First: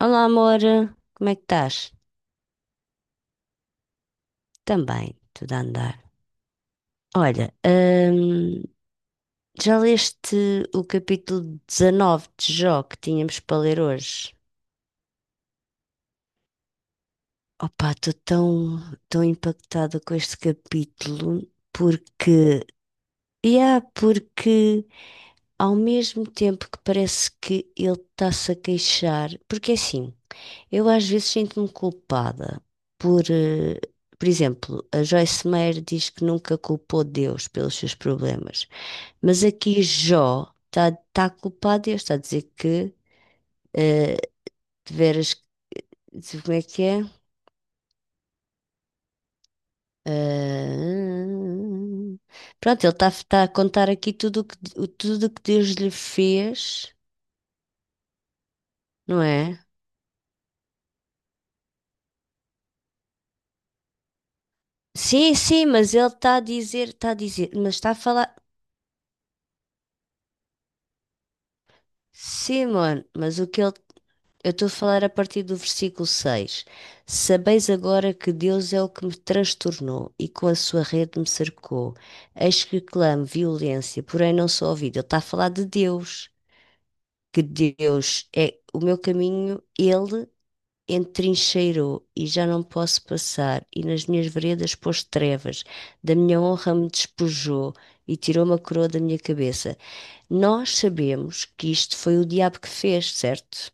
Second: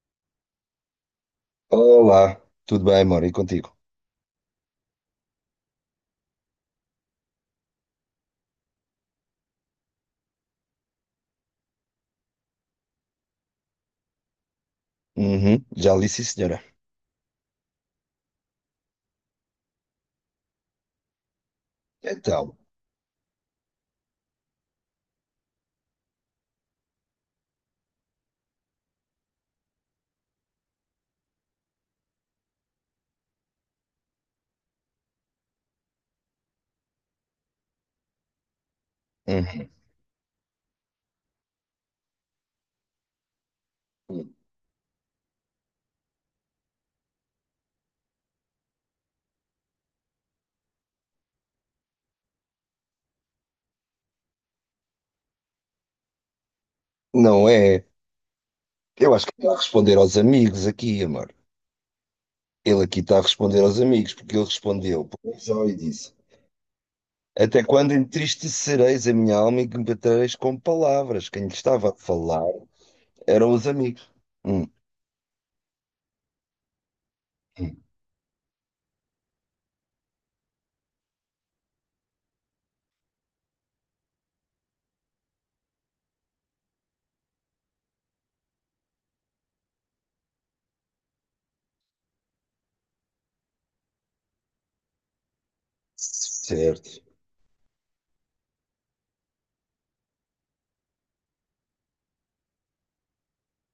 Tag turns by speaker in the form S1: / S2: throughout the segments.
S1: Olá, amor, como é que estás?
S2: Olá, tudo bem, amor? E contigo?
S1: Também, tudo a andar. Olha, já leste o capítulo 19 de Jó que tínhamos para ler hoje?
S2: Uhum, já lhe disse, senhora.
S1: Opa, estou tão, tão impactada com este capítulo
S2: Então,
S1: porque, yeah, porque ao mesmo tempo que parece que ele está-se a queixar, porque é assim, eu às vezes sinto-me culpada por, eh, por exemplo, a Joyce Meyer diz que nunca culpou Deus pelos seus problemas, mas
S2: uhum.
S1: aqui Jó está a culpar Deus, está a dizer que eh, de veras, como é que é? Ah, pronto, ele está a contar aqui tudo o que Deus lhe fez,
S2: Não é? Eu
S1: não
S2: acho que está a
S1: é?
S2: responder aos amigos aqui, amor. Ele aqui está a responder aos amigos, porque ele respondeu,
S1: Sim,
S2: só
S1: sim,
S2: e
S1: mas ele
S2: disse:
S1: está a dizer,
S2: Até
S1: mas está
S2: quando
S1: a falar.
S2: entristecereis a minha alma e que me batereis com palavras? Quem lhe estava a falar
S1: Sim, mano, mas o
S2: eram
S1: que
S2: os
S1: ele.
S2: amigos.
S1: Eu estou
S2: Hum,
S1: a falar a partir do versículo 6. Sabeis
S2: hum.
S1: agora que Deus é o que me transtornou e com a sua rede me cercou. Eis que clamo violência, porém não sou ouvido. Ele está a falar de Deus, que Deus é o meu caminho, ele entrincheirou e já não posso passar, e nas minhas veredas pôs trevas, da minha honra me
S2: Certo,
S1: despojou e tirou uma coroa da minha cabeça. Nós sabemos que isto foi o diabo que fez, certo?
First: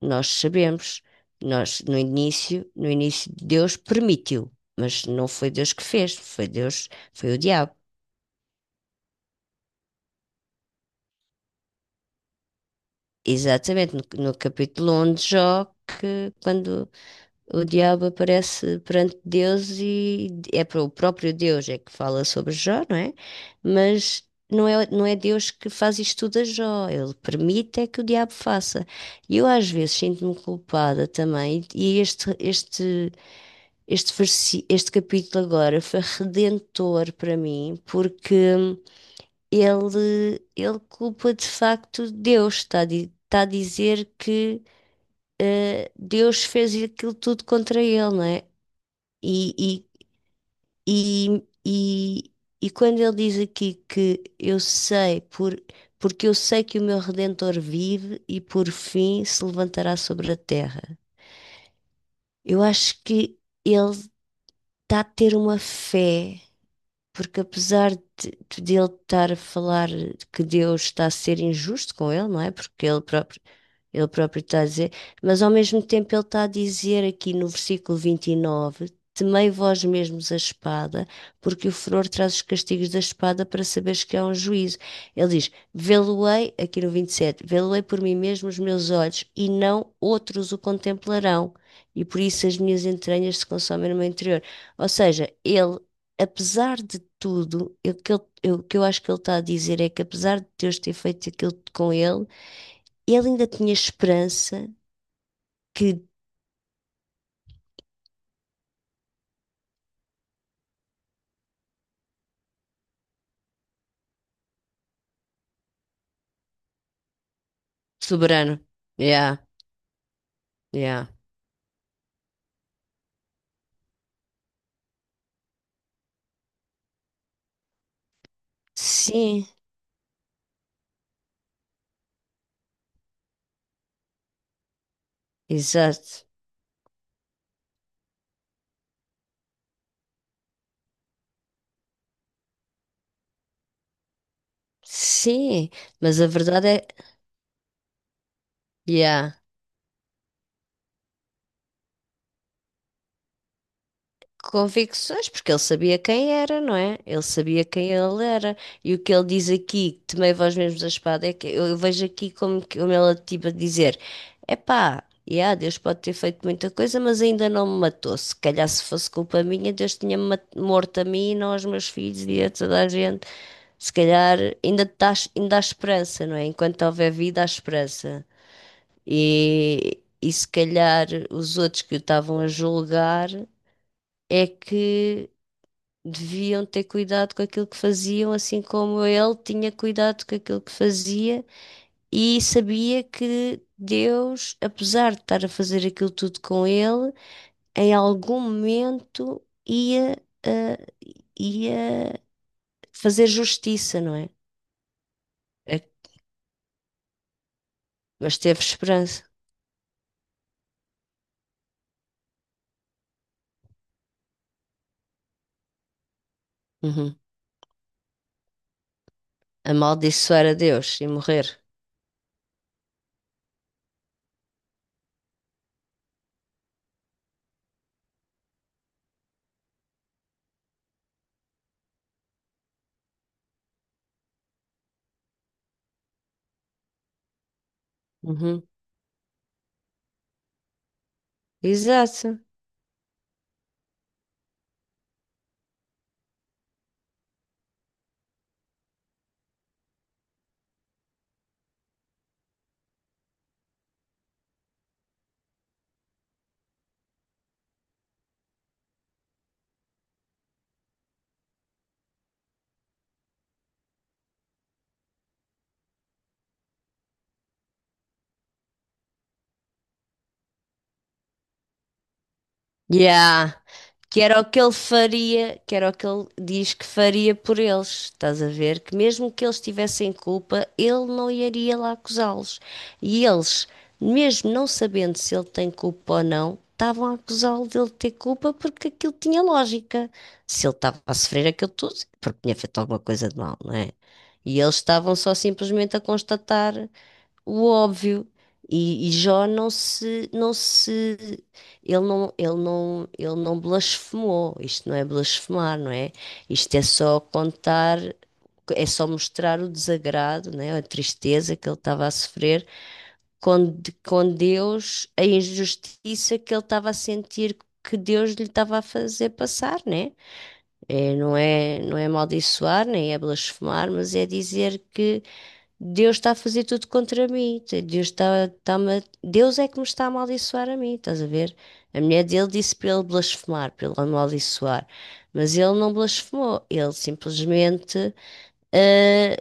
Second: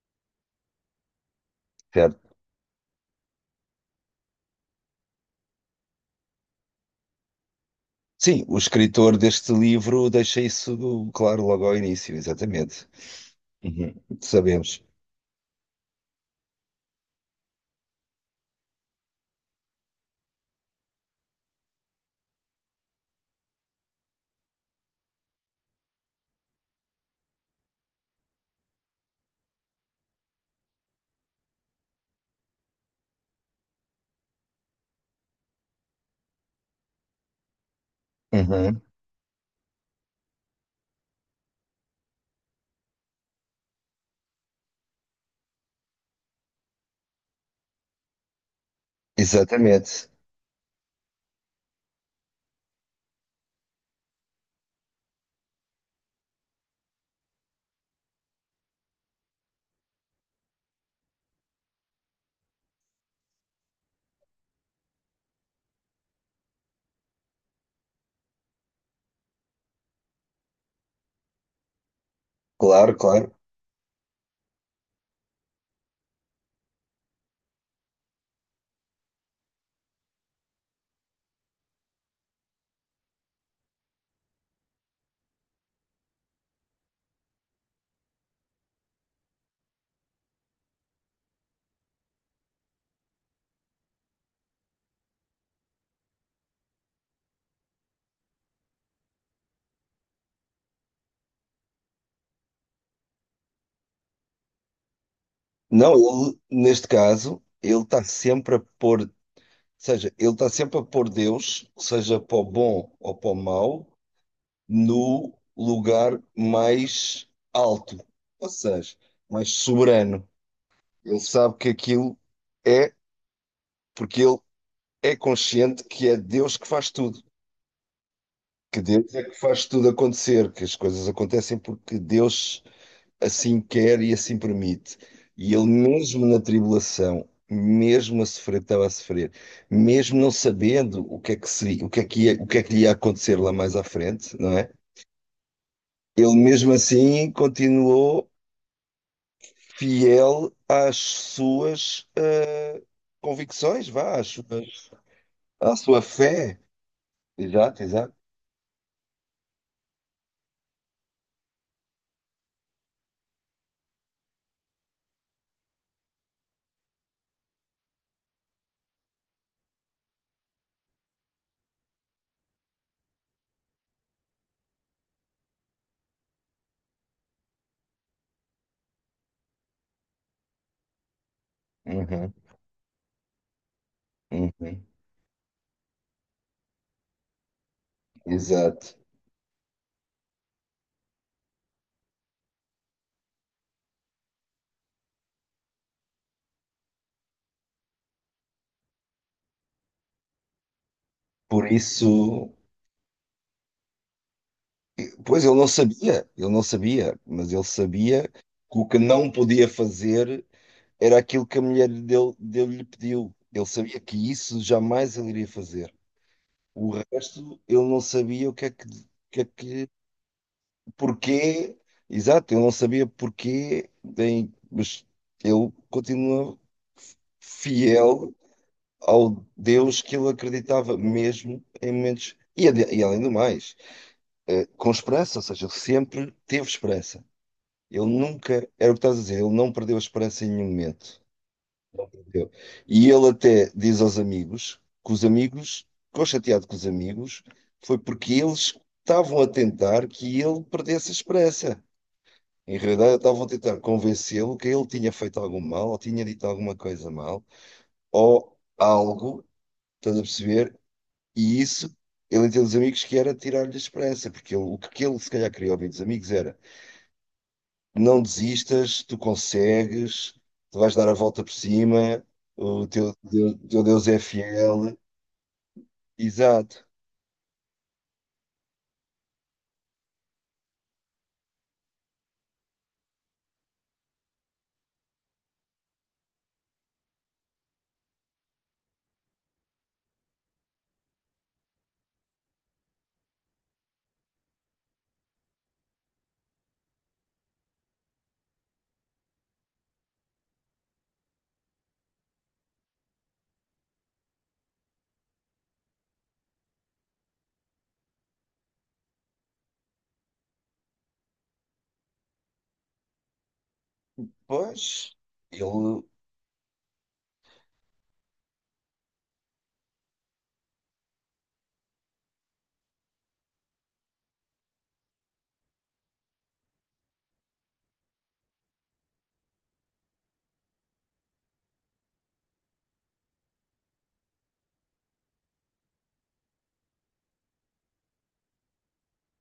S1: Nós sabemos. Nós,
S2: certo.
S1: no início, Deus permitiu, mas não foi Deus que fez, foi Deus, foi o diabo.
S2: Sim, o escritor deste livro deixa isso claro logo ao início, exatamente.
S1: Exatamente,
S2: Uhum.
S1: no
S2: Sabemos.
S1: capítulo 1 de Jó, que quando o diabo aparece perante Deus e é para o próprio Deus é que fala sobre Jó, não é? Mas não é Deus que faz isto tudo a Jó, ele permite é que o diabo faça. E eu às vezes sinto-me culpada também, e este capítulo agora foi redentor para mim, porque
S2: Uhum.
S1: ele culpa de facto Deus, está a dizer que Deus fez aquilo tudo contra ele, não é? E, e,
S2: Exatamente,
S1: e, e, e quando ele diz aqui que eu sei, porque eu sei que o meu Redentor vive e por fim se levantará sobre a terra, eu acho que ele está a ter uma fé. Porque apesar de ele estar a falar que Deus está a ser injusto com ele, não é? Porque
S2: claro, claro.
S1: ele próprio está a dizer, mas ao mesmo tempo ele está a dizer aqui no versículo 29 Temei vós mesmos a espada, porque o furor traz os castigos da espada para saberes que há um juízo. Ele diz, Vê-lo-ei, aqui no 27 Vê-lo-ei por mim mesmo os meus olhos, e não outros o contemplarão, e por isso as minhas entranhas se consomem no meu interior. Ou seja, ele apesar de tudo, o que eu acho que ele está a dizer é que apesar de Deus ter feito aquilo com ele, ele ainda tinha esperança
S2: Não,
S1: que.
S2: ele, neste caso, ele está sempre a pôr, ou seja, ele está sempre a pôr Deus, seja para o bom ou para o mau, no lugar mais alto, ou
S1: Soberano.
S2: seja,
S1: Yeah,
S2: mais soberano.
S1: yeah,
S2: Ele sabe que aquilo é, porque ele é consciente que é Deus que faz tudo, que Deus é que
S1: Sim,
S2: faz tudo acontecer, que as coisas acontecem porque Deus assim quer e assim permite. E ele, mesmo
S1: exato.
S2: na tribulação, mesmo a sofrer, estava a sofrer, mesmo não sabendo o que é que seria, o que é que ia, o que é que lhe ia acontecer lá mais à frente, não é?
S1: Sim, mas a
S2: Ele,
S1: verdade
S2: mesmo
S1: é.
S2: assim, continuou
S1: Yeah.
S2: fiel às suas convicções, vá,
S1: Convicções, porque ele
S2: à
S1: sabia
S2: sua
S1: quem
S2: fé.
S1: era, não é? Ele sabia
S2: Exato,
S1: quem
S2: exato.
S1: ele era. E o que ele diz aqui, tomei vós mesmos a espada, é que eu vejo aqui como ele tipo a dizer: epá, yeah, Deus pode ter feito muita coisa, mas ainda não me matou. Se calhar se fosse culpa minha, Deus tinha-me morto a mim, e não aos meus filhos e a toda a gente. Se calhar tás, ainda há esperança, não é? Enquanto houver vida, há esperança. E se calhar os outros que o
S2: Uhum,
S1: estavam a julgar é
S2: uhum,
S1: que deviam ter cuidado com aquilo que faziam, assim
S2: exato.
S1: como ele tinha cuidado com aquilo que fazia e sabia que Deus, apesar de estar a fazer aquilo tudo com ele, em algum momento ah,
S2: Por
S1: ia
S2: isso.
S1: fazer justiça, não é?
S2: Pois
S1: É-
S2: ele não sabia, mas ele sabia
S1: Mas
S2: que
S1: teve
S2: o que
S1: esperança.
S2: não podia fazer era aquilo que a mulher dele, dele lhe pediu. Ele sabia que isso jamais ele iria fazer. O
S1: Uhum.
S2: resto, ele não sabia o que é que,
S1: Amaldiçoar a Deus e morrer.
S2: porquê, exato, ele não sabia porquê, bem mas ele continua fiel ao Deus que ele acreditava, mesmo em momentos. E além do mais, com esperança, ou seja, ele sempre teve esperança. Ele nunca,
S1: Uhum.
S2: era o que estás a dizer, ele não perdeu a esperança em nenhum momento.
S1: Exato.
S2: Entendeu? E ele até diz aos amigos que os amigos, ficou chateado com os amigos, foi porque eles estavam a tentar que ele perdesse a esperança. Em realidade, estavam a tentar convencê-lo que ele tinha feito algum mal, ou tinha dito alguma coisa mal, ou algo, estás a perceber? E isso, ele entende os amigos que era tirar-lhe a esperança, porque o que ele se calhar queria ouvir dos amigos era. Não desistas, tu consegues, tu vais dar a volta por cima, o teu,
S1: Yeah.
S2: teu teu Deus é
S1: Que era o que ele
S2: fiel.
S1: faria, que era o que ele diz que
S2: Exato.
S1: faria por eles. Estás a ver? Que mesmo que eles tivessem culpa, ele não iria lá acusá-los. E eles, mesmo não sabendo se ele tem culpa ou não, estavam a acusá-lo dele ter culpa porque aquilo tinha lógica. Se ele estava a sofrer aquilo tudo, é porque tinha feito alguma coisa de mal, não é? E eles estavam só simplesmente a constatar o óbvio. E Jó não se, não se, ele não, ele não, ele não blasfemou. Isto não é blasfemar, não é? Isto é só contar, é só mostrar o desagrado, né? A tristeza que ele estava a sofrer com Deus,
S2: Pois,
S1: a
S2: ele,
S1: injustiça que ele estava a sentir que Deus lhe estava a fazer passar, né? É, não é amaldiçoar, nem é blasfemar, mas é dizer que Deus está a fazer tudo contra mim. Deus é que me está a amaldiçoar a mim, estás a ver? A mulher dele disse para ele blasfemar, para ele amaldiçoar. Mas ele não blasfemou. Ele simplesmente ah,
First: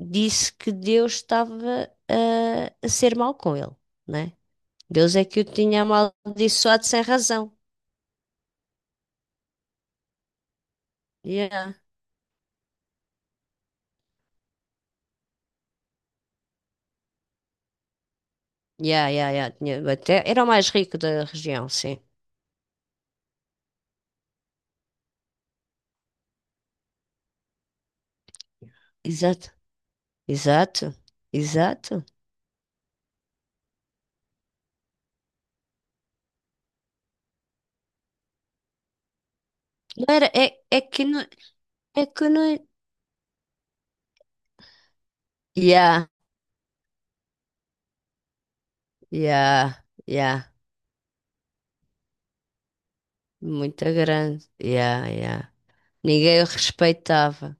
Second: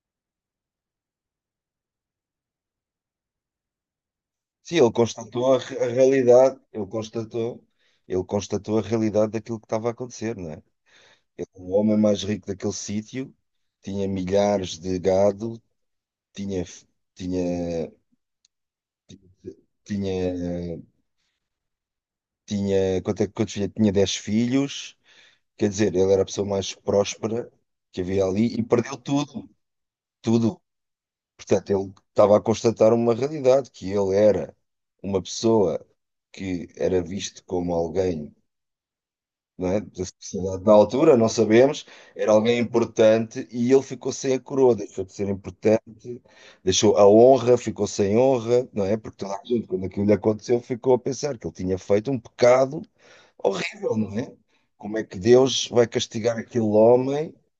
S1: disse que Deus estava a ser mau com ele, né?
S2: sim, ele
S1: Deus é que o
S2: constatou
S1: tinha
S2: a realidade,
S1: amaldiçoado sem razão.
S2: ele constatou a realidade daquilo que estava a acontecer, não é? Ele, é o
S1: Yeah.
S2: homem mais rico daquele sítio, tinha milhares de gado, tinha, f- tinha,
S1: Yeah, yeah, yeah. Tinha, até, era o mais
S2: tinha,
S1: rico da região, sim.
S2: tinha, quanto é, quantos filhos? Tinha 10 filhos. Quer dizer, ele era a pessoa mais próspera que havia ali e perdeu tudo,
S1: Exato.
S2: tudo.
S1: Exato.
S2: Portanto, ele
S1: Exato.
S2: estava a constatar uma realidade, que ele era uma pessoa que era visto como alguém, não é, da
S1: Não era,
S2: sociedade na
S1: é que
S2: altura,
S1: não, É
S2: não sabemos,
S1: que
S2: era alguém
S1: Ekonomi.
S2: importante e ele ficou sem a coroa, deixou de ser importante,
S1: Yeah,
S2: deixou a honra, ficou sem honra, não é? Porque toda a gente,
S1: yeah,
S2: quando aquilo lhe
S1: yeah.
S2: aconteceu, ficou a pensar que ele tinha feito um pecado
S1: Muito
S2: horrível, não é?
S1: grande.
S2: Como é
S1: Yeah,
S2: que
S1: yeah.
S2: Deus vai castigar
S1: Ninguém o
S2: aquele homem?
S1: respeitava.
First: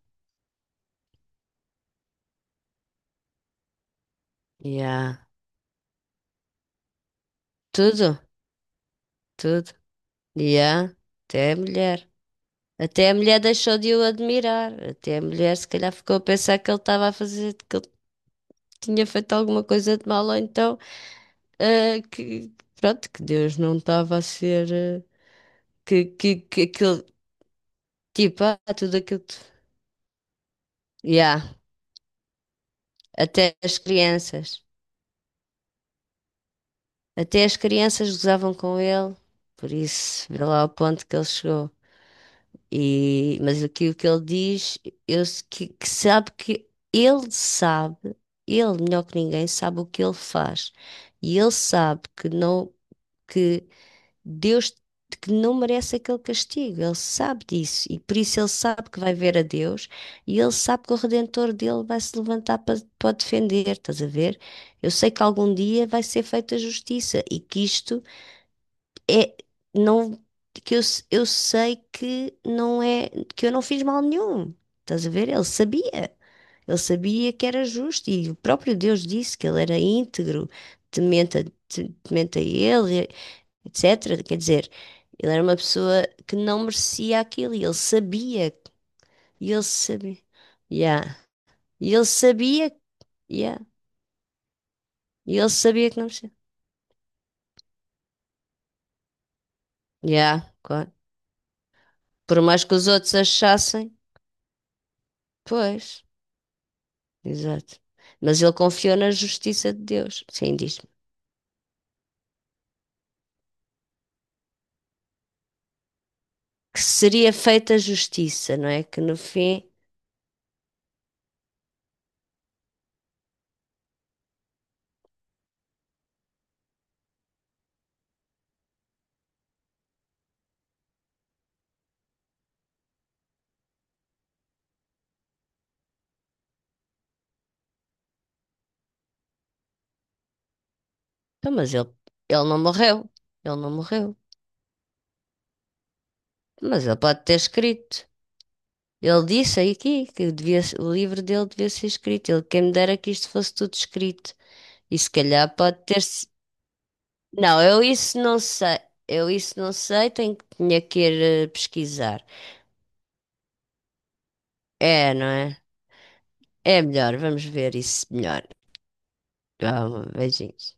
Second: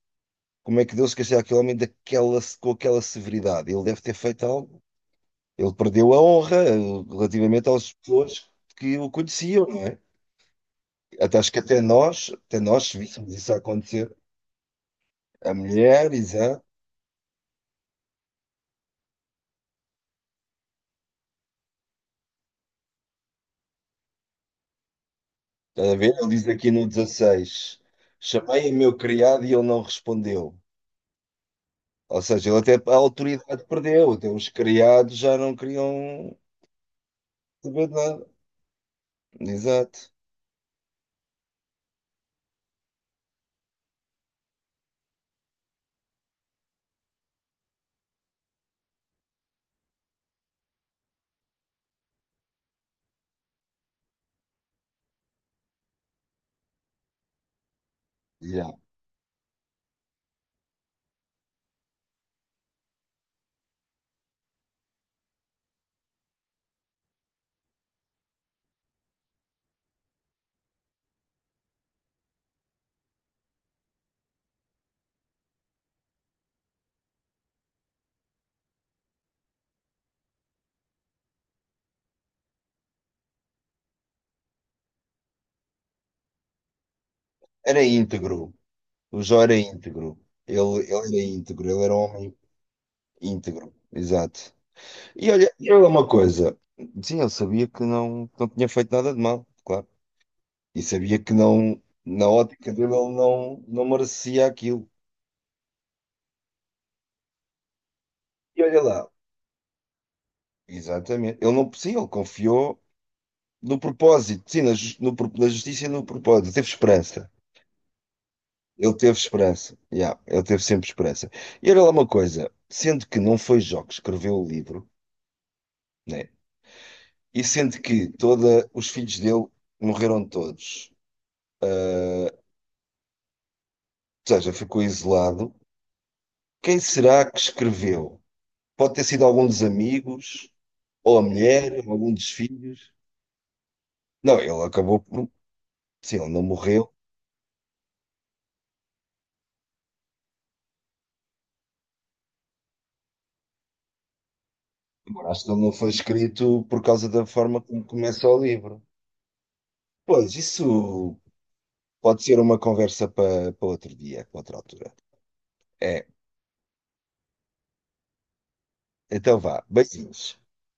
S2: Como é que deu-se castigar aquele homem daquela, com aquela severidade? Ele deve ter feito algo.
S1: Yeah.
S2: Ele perdeu a honra relativamente às
S1: Tudo,
S2: pessoas que o conheciam,
S1: tudo.
S2: não é?
S1: Yeah.
S2: Até acho
S1: Até a
S2: que
S1: mulher.
S2: até nós se
S1: Até a
S2: víssemos
S1: mulher
S2: isso a
S1: deixou de o
S2: acontecer.
S1: admirar. Até a
S2: A
S1: mulher, se calhar,
S2: mulher,
S1: ficou a pensar
S2: exato.
S1: que ele estava a fazer, que ele tinha feito alguma coisa de mal, ou então, que, pronto, que Deus não estava a ser,
S2: Está a ver? Ele diz
S1: que
S2: aqui no
S1: aquilo,
S2: 16,
S1: tipo,
S2: chamei o meu
S1: tudo aquilo. Que
S2: criado e ele não respondeu.
S1: Yeah.
S2: Ou seja, ele até a
S1: Até
S2: autoridade
S1: as
S2: perdeu. Até os
S1: crianças.
S2: criados já não queriam
S1: Até as
S2: saber de
S1: crianças
S2: nada.
S1: gozavam com ele, por
S2: Exato.
S1: isso, vê lá o ponto que ele chegou. Mas aqui o que ele diz, que sabe que ele sabe, ele melhor que ninguém sabe o que ele faz. E ele sabe que não, que Deus que não merece aquele castigo. Ele sabe disso. E por isso ele
S2: Já.
S1: sabe que vai ver a Deus e ele sabe que o Redentor dele vai se levantar para o defender. Estás a ver? Eu sei que algum dia vai ser feita justiça e que isto é, não, que eu sei que não é, que eu não fiz mal nenhum. Estás a ver? Ele sabia. Ele sabia que era justo e o próprio Deus disse que ele era íntegro, temente temente a ele, etc. Quer dizer, ele era uma pessoa que não merecia aquilo
S2: Era íntegro. O Jó
S1: e
S2: era
S1: ele
S2: íntegro.
S1: sabia,
S2: Ele
S1: yeah.
S2: era íntegro. Ele era
S1: E
S2: um
S1: ele
S2: homem
S1: sabia, yeah.
S2: íntegro, exato.
S1: E ele
S2: E olha
S1: sabia que não
S2: uma
S1: merecia.
S2: coisa. Sim, ele sabia que não tinha feito nada de mal, claro.
S1: Yeah,
S2: E
S1: claro.
S2: sabia que não, na
S1: Por mais
S2: ótica
S1: que os
S2: dele,
S1: outros
S2: ele não, não
S1: achassem,
S2: merecia aquilo.
S1: pois. Exato. Mas ele
S2: E olha
S1: confiou
S2: lá,
S1: na justiça de Deus. Sim, diz-me.
S2: exatamente. Ele não, sim, ele confiou no propósito, sim, na, jus- no, pro- na justiça e no propósito. Ele teve
S1: Que
S2: esperança.
S1: seria feita justiça, não é?
S2: Ele
S1: Que no
S2: teve
S1: fim.
S2: esperança. Yeah, ele teve sempre esperança. E olha lá uma coisa. Sendo que não foi Jó que escreveu o livro, né? E sendo que toda, os filhos dele morreram todos. Ou seja, ficou isolado. Quem será que escreveu? Pode ter sido algum dos amigos, ou a
S1: Então, mas
S2: mulher, ou algum dos
S1: ele não
S2: filhos.
S1: morreu. Ele não morreu.
S2: Não, ele acabou por. Sim, ele não
S1: Mas
S2: morreu.
S1: ele pode ter escrito. Ele disse aí aqui que devia, o livro dele devia ser escrito. Ele, quem me dera que isto fosse tudo escrito. E se
S2: Agora, acho que
S1: calhar
S2: ele não
S1: pode
S2: foi
S1: ter.
S2: escrito por causa da forma
S1: Não, eu
S2: como
S1: isso
S2: começa o
S1: não sei.
S2: livro.
S1: Eu isso não sei.
S2: Pois, isso
S1: Tinha que ir
S2: pode
S1: pesquisar.
S2: ser uma conversa para outro dia, para outra altura.
S1: É, não é?
S2: É,
S1: É melhor. Vamos ver isso melhor.
S2: então vá,
S1: Calma,
S2: beijinhos.
S1: beijinhos.